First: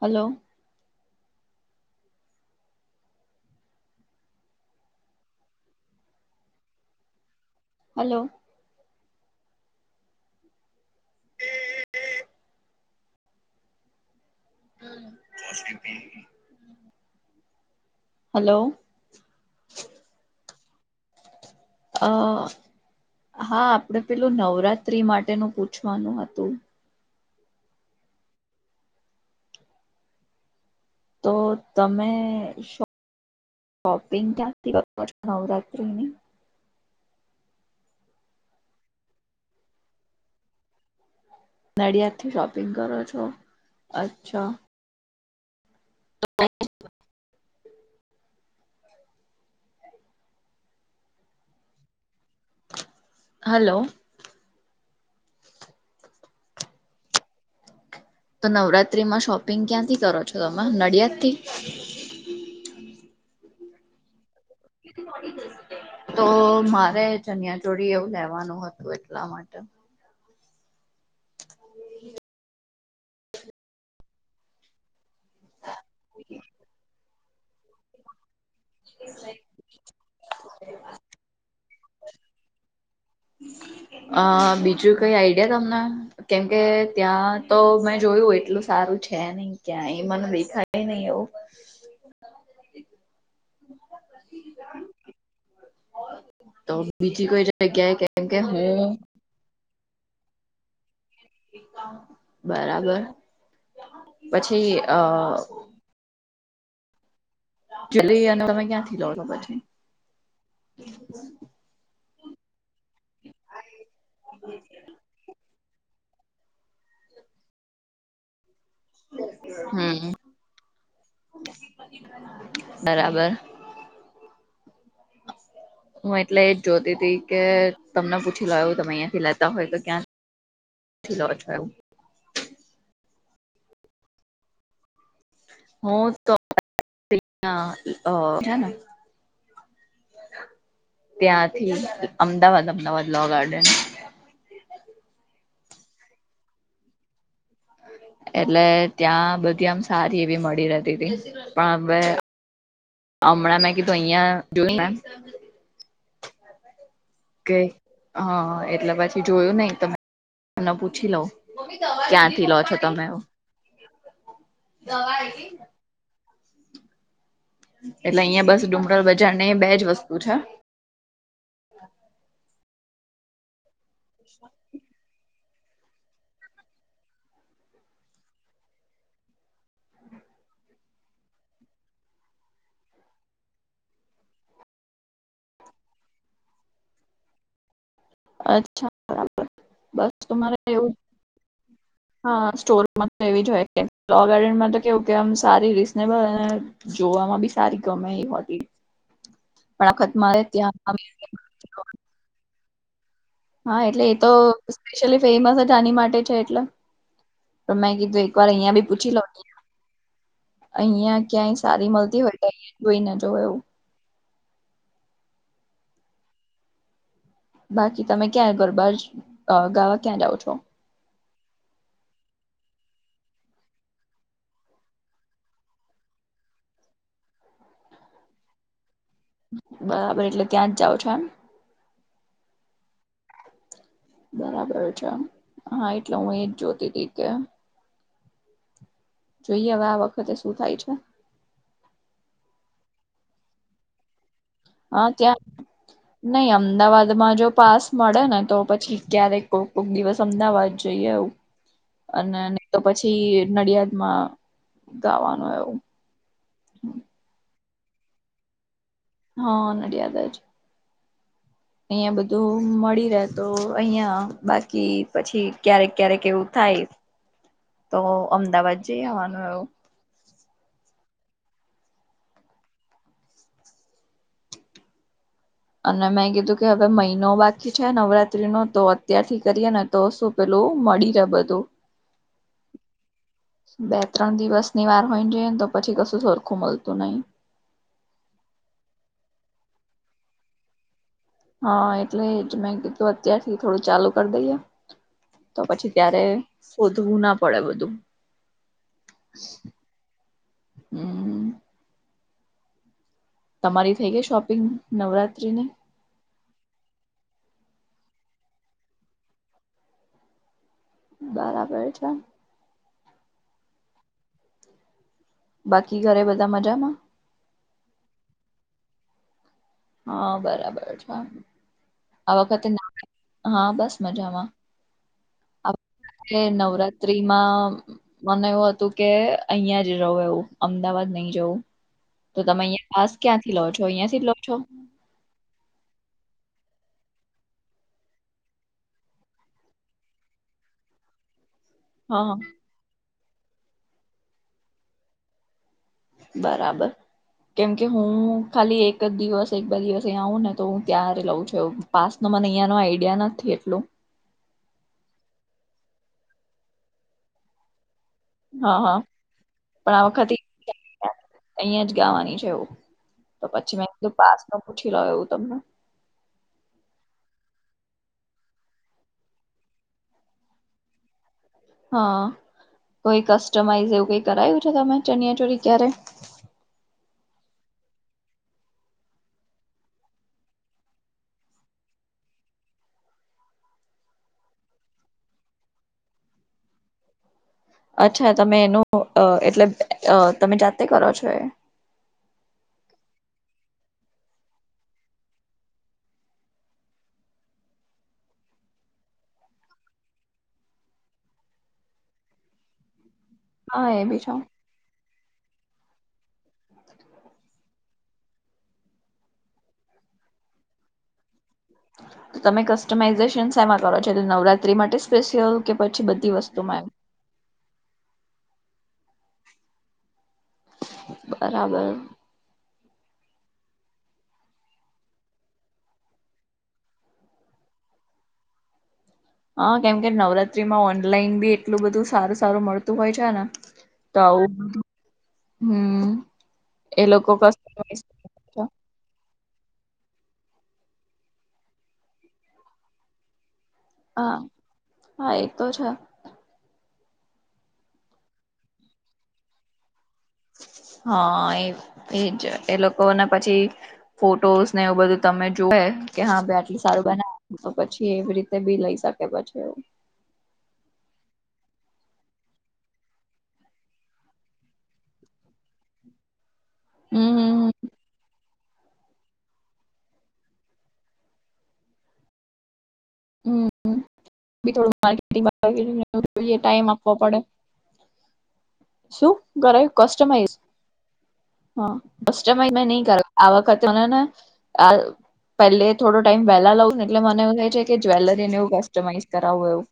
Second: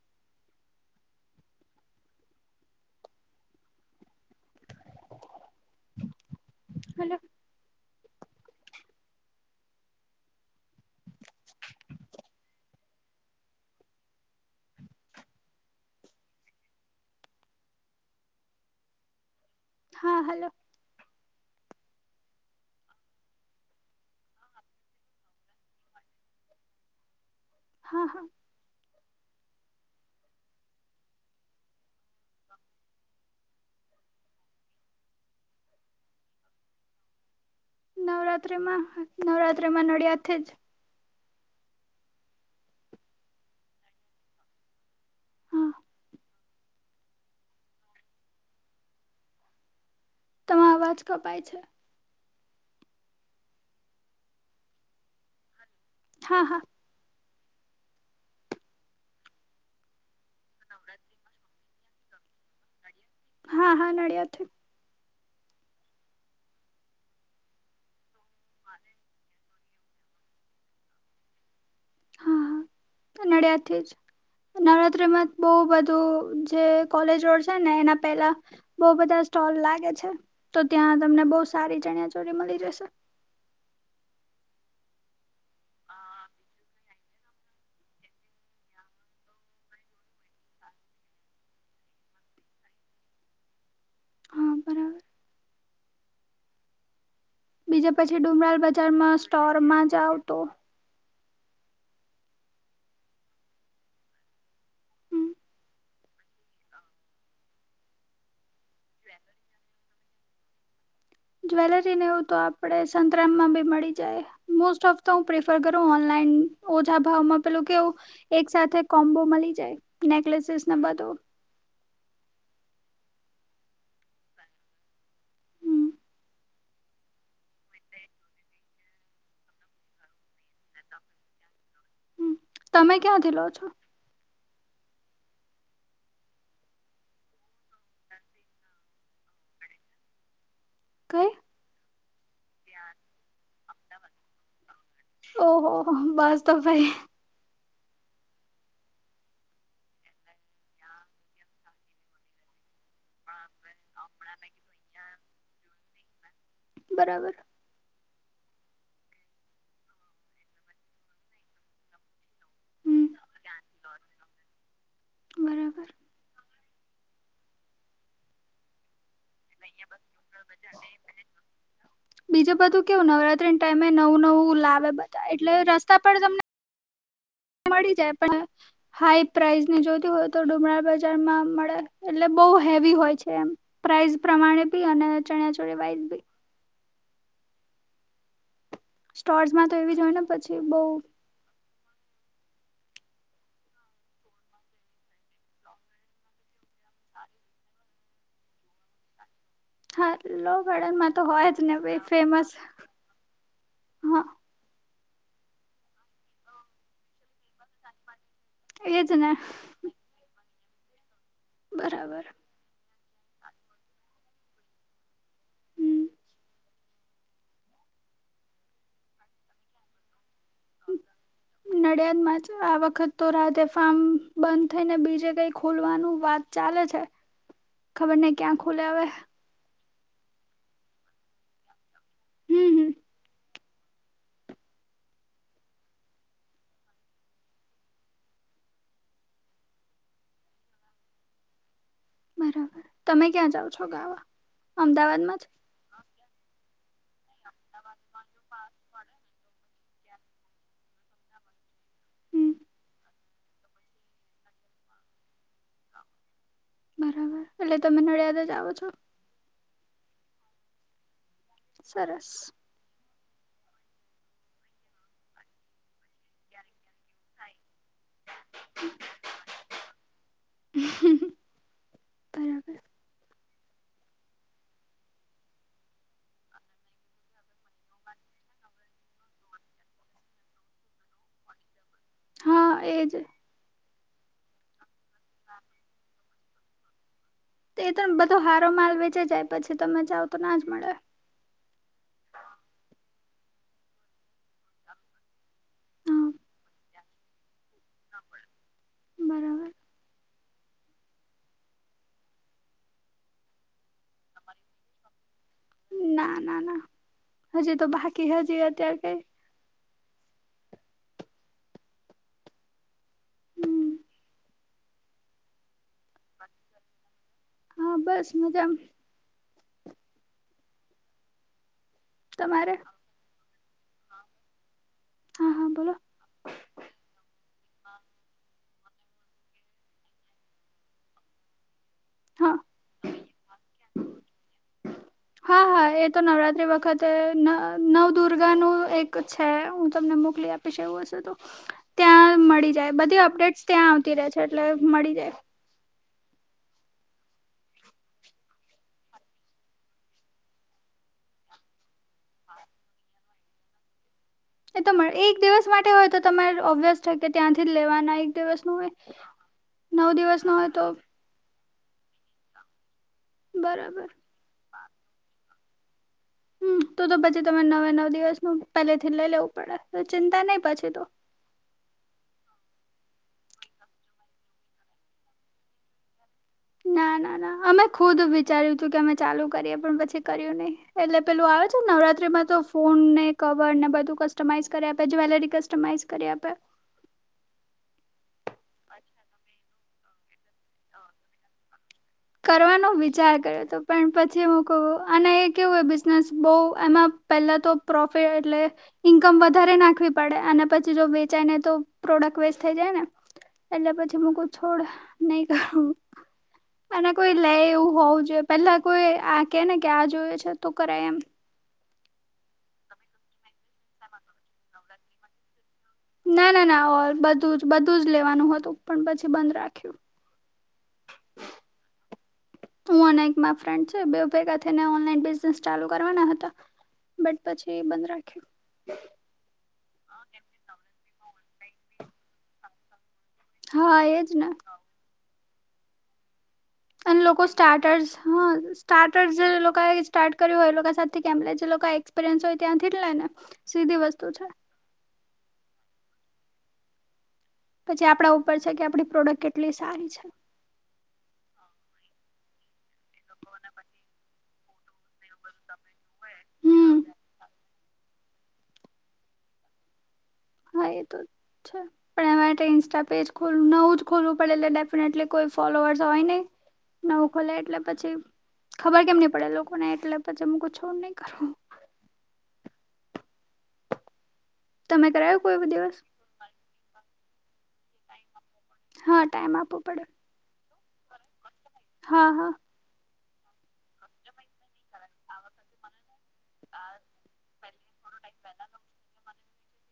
Hello! Hello. Hello. એ [unintelligible] [unintelligible] hello. હા, hello. અ હા, આપણે પેલું નવરાત્રી માટેનું પૂછવાનું હતું. હા હા. તો તમે શોપિંગ કયાંથી કરુ હજુ નવરત્રીની? નવરાત્રિમાં નવરાત્રિમાં નળિયાદથી જ નડિયાદથી શોપિંગ કરો છો? અચ્છા. હા તમારો અવાજ કપાય છે. હલો. હા હા. તો નવરાત્રીમાં શોપિંગ ક્યાંથી કરો છો? તમે નડિયાદ થી? હા હા. નડિયાદ થીજી. દીદી પડી ગઈ છે. તો મારે ચણિયા ચોળી એવું લેવાનું હતું એટલા માટે. હ નડિયાદ થી જ નવરાત્રીમાં બહુ બધું જે કોલેજ રોડ છે ને એના પેલા બહુ બધા સ્ટોલ લાગે છે તો ત્યાં તમને બહુ સારી ચણિયા ચોળી મળી જશે. [unintelligible] અ બીજું કઈ આઈડિયા તમને? કેમ કે ત્યાં તો મેં જોયું એટલું સારું છે નહીં ક્યાં એ મને દેખાય. હે ન‌ઇ એવું. હા, બરાબર. તો બીજુ કોઇ બીજા પછી ડુમરાલ બજારમાં સ્ટોરમાં જાવ તો. બરાબર. પછી હમ આ જ્વેલરી અને તમે ક્યાંથી લોવ છો પછી જ્વેલરીને એવું તો આપણે સંતરામમાં બી મળી જાય. મોસ્ટ ઓફ તો હું પ્રિફર કરું ઓનલાઇન ઓછા ભાવમાં પેલું કેવું એક સાથે કોમ્બો મલી જાય હમ નેકલેસીસ બધો બરાબર હમ હું એટલે એ જ જોતી ત કે તમને પૂછી લો તમે અહંથી લેતા હોય તો ક્યાં થી લો છો એવું. હમ તમે ક્યાંથી લો છો? હ તો છેને [inaudible] કઈ ત્યાંથી અમદાવાદ અમદાવાદ લો ગાર્ડન ઓ હો હો, બસ તો ભાઈ. એટલે ત્યાં બધી આમ સારી એવી મળી રહેતી હતી. પણ હવે હમણાં મેં કીધું. અહિયાં જોઈ બરાબર. હા, એટલે પછી જોયું નઈ તમે તને પૂછી લઉ, ક્યાંથી લો છો તમે? હમ દવાઈ. બરાબર એટલે અહિયાં બસ ડુમરાળ બજાર ને બે જ વસ્તુ છે. બીજું બધું કેવું નવરાત્રી ટાઈમે નવું નવું લાવે એટલે રસ્તા પર તમને મળી જાય પણ હાઈ પ્રાઈસ ની જોતી હોય તો ડુમરાળ બજારમાં મળે એટલે બહુ હેવી હોય છે એમ પ્રાઇઝ પ્રમાણે ભી અને ચણીયા ચોણી વાઈઝ બી અચ્છા બરાબર સ્ટોર્સમાં તો એવી જ હોય ને પછી બઉ હ [inaudible] હા સ્ટોરમાં તો એવી જો હોય કે લો ગાર્ડનમાં તો કેવું કે આમ સારી રીઝનેબલ અને જોવામાં બી સારી ગમે એ બઘી હા લોગાર્ડનમાં તો હોય જ ને ભ‌ઈ ફેમસ હા એટલે એ તો સ્પેશિયલી ફેમસ જ આની માટે છે એટલે મે કીધું એક પણ અહિયાં ભી એજ પુછી લ‌ઉ ને અહીંયા ક્યાંય સારી મળતી બરાબર હોઈએ ને હોય કો‌ઇ ને જોવે એવું. હમ બાકી તમે ક્યાં ગરબા જ અ ગાવા ક્યાં જાવ છો હું નડિયાદમાં છું. આ વખત તો રાધે ફાર્મ બંધ થઈને બીજે કઈ ખોલવાનું વાત ચાલે છે. ખબર નહીં ક્યાં ખુલે હવે. બરાબર એટલે ત્યાં જ જાઓ છો એમ હમ હમ બરાબર છે હા એટલે હું એજ જોતી તી કે જોઈએ આ વખતે શું થાય છે બરાબર તમે ક્યાં જાવ છો ગાવા? હા અમદાવાદમાં જ ત્યાં નહી અમદાવાદમાં જો પાસ મળે ને તો પછી ક્યારેક કોક કોક દિવસ અમદાવાદ જઈ આવું. અને હમ નહીં તો પછી નડિયાદમાં ગાવાનું એવું. બરાબર એટલે તમે નડિયાદ જ આવો છો? હહ નડિયાદ જ. અહીંયા સરસ બધું મળી રહે તો અહિયાં બાકી પછી ક્યારેક ક્યારેક એવું થાય. તો અમદાવાદ જઈ આવાનું એવો. બરાબર. અને મેં કીધું કે હવે મહિનો બાકી છે નવરાત્રીનો તો અત્યારથી કરીએ ને તો શું પેલું મળી રહે બધું. હા એ જ. બે ત્રણ દિવસની વાર હોયને જઈએ ને તો પછી કશું સરખું મલતું નહીં. તે તો એમ બધો હારો માલ વેચાઈ જાય પછી તમે જાવ તો ના જ મળે. હહ એટલે જ મેં કીધું અત્યારથી થોડું ચાલુ કર દઈએ. તો પછી ત્યારે હા શોધવું ના પડે બધું. [inaudible] બરાબર. હમ તમારી થઈ ગઈ શોપિંગ નવરાત્રીની? ના ના ના હજી તો બાકી હજી અત્યારે કઈ બરાબર છે. હમ બાકી ઘરે બધા મજામાં? હા બસ મજા મ હહ બરાબર છે. આ વખતે તમારે [inaudible] હા બસ મજામાં. હા હા બોલો આપણે નવરાત્રીમાં મને એવું હતું. કે અહિયાં જ રહું એવું અમદાવાદ નહી જવું. તો હા તમે અહીંયા પાસ ક્યાંથી લો છો? અહિયાંથી જ લો છો? હા હા એ તો નવરાત્રી વખતે ન નવદુર્ગાનું એક છે હું તમને મોકલી આપ પીશ એવું હશે તો. હહ ત્યાં મળી જાય બધી અપડેટ્સ ત્યાં આવતી રહે છે એટલે મળી જાય. બરાબર. કેમ કે હું ખાલી એક જ દિવસ એક બે દિવસ ઈયા આઉ ને તો હું ત્યારે લઉં છું એવું. પાસનો મને ઈયાનો આઈડિયા નથી એટલો. એ તો મળે એક દિવસ માટે હોય તો તમારે ઓવેસ છે કે ત્યાંથી જ લેવાના એ ક હા દિવસનું હોય, હા નવ દિવસનું હોય તો અહિંયા જ ગાવાની છે એવું. તો પછી મે બરાબર કિધું પાસનું પૂછી લઉ એવું તમને. હમ તો તો પછી તમારે નવે નવ દિવસનું પહેલેથી લઈ લેવું પડે તો ચિંતા નહી પછી તો. હા કોઈ કસ્ટમાઈઝ એવું કઈ કરાયું છે તમે ચનિયાચોલી ક્યારે ના ના ના અમે ખુદ વિચાર્યું તું કે અમે ચાલુ કરીએ પણ પછી કર્યું નહી. એટલે પેલું આવે છે ને નવરાત્રીમાં તો ફોનને, કવરને બધું કસ્ટમાઈઝ કરી આપે, જ્વેલરી કસ્ટમાઈઝ કરી આપે. અચ્છા તમે નો અ એટલે અ તમે જાતે કરો છો એ? કરવાનો વિચાર કર્યો તો પણ પછી હું કઉં અને એ કેવું એ બિઝનેસ બહુ એમાં પહેલાં તો પ્રોફિટ એટલે ઈન્કમ વધારે નાખવી પડે અને પછી જો વેચાય નય તો પ્રોડક્ટ વેસ્ટ થઈ જાય ને હા એટલે એ પછી બી મુ છે કઉં છોડ નહી કરું. અને કોઈ લે એવું હોવું જોઈએ. પેલા કોઈ આ કે ને કે આ જોવે છે તો કરે એમ. તો તમે કસ્ટમાઇઝેશન શેમાં કરો છો તો નવરાત્રી માટે સ્પેશિયલ કે પછી બધ ના ના ના ઓ બધું જ બધું જ લેવાનું હતું પણ પછી બંધ રાખ્યું. બરાબર હું અને મારી એક ફ્રેન્ડ છે બે ભેગા થઈને ઓનલાઈન બિઝનેસ ચાલુ કરવાના હતા બટ પછી બંધ રાખ્યુ. હા કેમકે નવરાત્રીમાં ઓનલાઈન બી એટલું બધું સારું સારું મળતું હોય છેને હા તો એજ આવુ ને હમ એ અને લોકો કસ્ટમાઈઝ સ્ટાર્ટર્સ હા સ્ટાર્ટર્ જે લોકો સ્ટાર્ટ કર્યું હોય એ લોકો સાથે કે જે લોકો એક્સપિરિયન્સ હોય ત્યાંથી જ લે ને સીધી વસ્તુ હા છે હા એ તો છે પછી આપડા ઉપર છે કે આપડી પ્રોડક્ટ કેટલી સારી છે. હા એ એજ એ લોકો ને પછી ફોટોસ ને એવું બધું તમે જોવે કે હા ભાઈ આટલું હમ સારું બનાવે તો પછી એવી રીતે બી લઈ શકે પછી. હા એ તો છે. પણ એમાં માટે ઇન્સ્ટા પેજ ખોલવું નવું જ ખોલવું પડે એટલે ડેફિનેટલી કોઈ ફોલોઅર્સ હોય, નહી. હમ નવું ખોલે હમ એટલે પછી ખબર કેમ નહી પડે લોકોને એટલે પછી હું ક છુ. નહી કરું હમી થોડ તમે કરાયું કોઈ મા દિવસ [unintelligible] જોઈએ ટાઈમ આપવો પડે હા શું ટાઈમ આપવો કરે પડે કસ્ટમાઈઝ હા બ મે ન કર આવા [unintelligible] પેલે થોડો ટાઈમ વહેલા લઉં ને એટલે મને એવું થાય છે કે જ્વેલરીને એવું કસ્ટમાઈઝ કરાવવું એવું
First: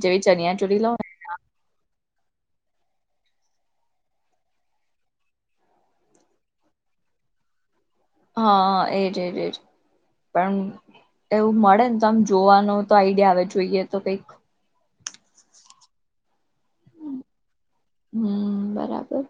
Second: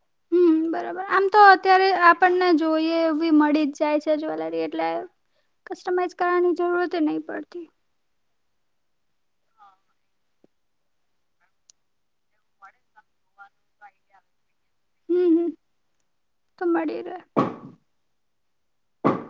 જેવી હમ ચનિયાચોલી લવ બરાબર ને આમ તો અત્યારે આપણને જોઈએ એવી મળી જ જાય છે જ્વેલરી એટલે કસ્ટમાઈઝ કરવાની જરૂરત નહી પડતી. હા એજ એજ પણ એવું મળે ને તો આમ જોવાનો તો આઈડિયા આવે જોઈએ તો કઈક હમ હમ તો મળી રે હમ બરાબર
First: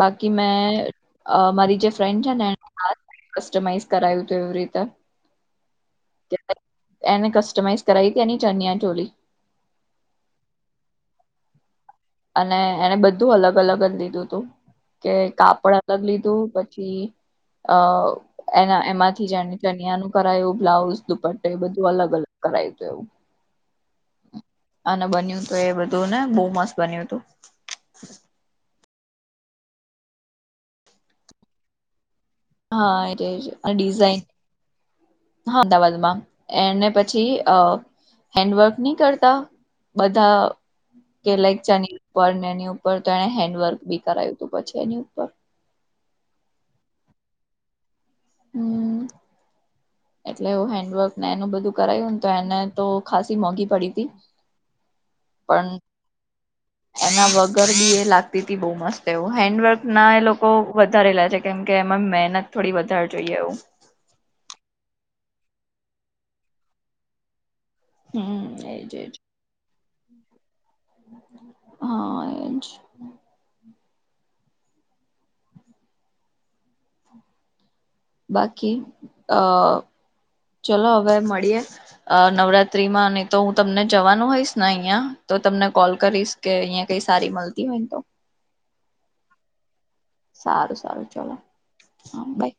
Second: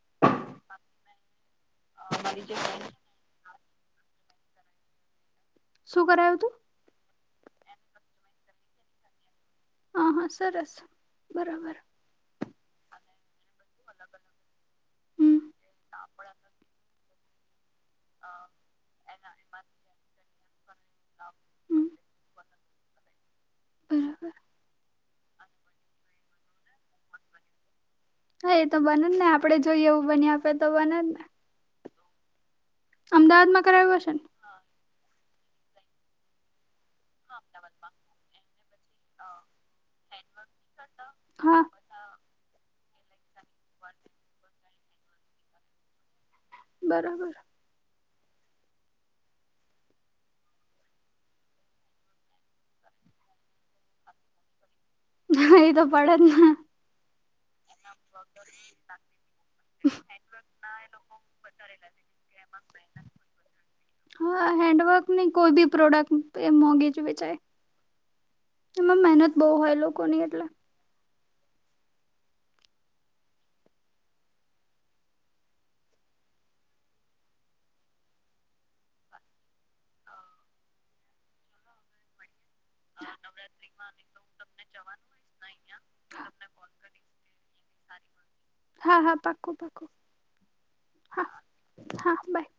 બાકી મેં મારી જે ફ્રેન્ડ છે ને કસ્ટમાઈઝ કરાયું હતું એવી રીતે શું કરાયું તું એને કસ્ટમાઈઝ કરાઈ હતી એની ચનિયા ચોલી હા-હા સરસ બરાબર અને એને બધા ધું અલગ અલગ જ લીધું તું કે હમ કાપડ અલગ લીધું પછી. અ એના એમાંથી જેને તનિયા ન કરાય એવું બ્લાઉઝ વસ્તુપટ્ટ એ હમ બધું અલગ અલગ કરાય તોું એવુ [inaudible] અને બન્યું હતું એ બધું ને બહુ મસ્ત બન્યું હતુ. હા, એ તો બને જ ને આપડે જોઈએ એવું બની આપે તો બને જ ને હા એ છે. અમદાવાદમાં કરાવ્યું હશે ડિઝન ને હા, અમદાવાદમાં એને પછી અ હેન્ડવર્ક નહી. કરતા બધા કે લાઈક હા ચની પણ ને એની ઉપર, તો એને હેન્ડવર્ક બી કરાયું હતું પછી એની ઉપર બરાબર [inaudible] [unintelligible] એટલે હેન્ડવર્ક ને એનું બધું કરાયું ને તો એને તો ખાાસસી મોંઘી પડી હતી. [inaudible] ના પણ એ તો પડને એના બગ ગરદી એ લાગતી હતી બહુ મસ્ત એવું હેન્ડવર્કના એ લોકો વધારે લે છે, કેમ કે એમાં મહેનત થોડી વધારે જોઈએ આવુ હા, હેન્ડવક ની કોઈ બી પ્રોડક્ટ એ મોઘેજ વચાય હમ એ જ એ જ બહુ હોય લોકો ની એટલે હા એજ બાકી અ ચલો હવે મળીએે નવરાત્ર ત્રી માં ન તો હુ, તમને જવાનું હોઈશ ને અહિયાં તો તમને કોલ કરીશ કે અહિયાં કઈ સારી મળતી [inaudible] હા-હા પાકું પાકું સારું-સારું ચલો હા બાઈ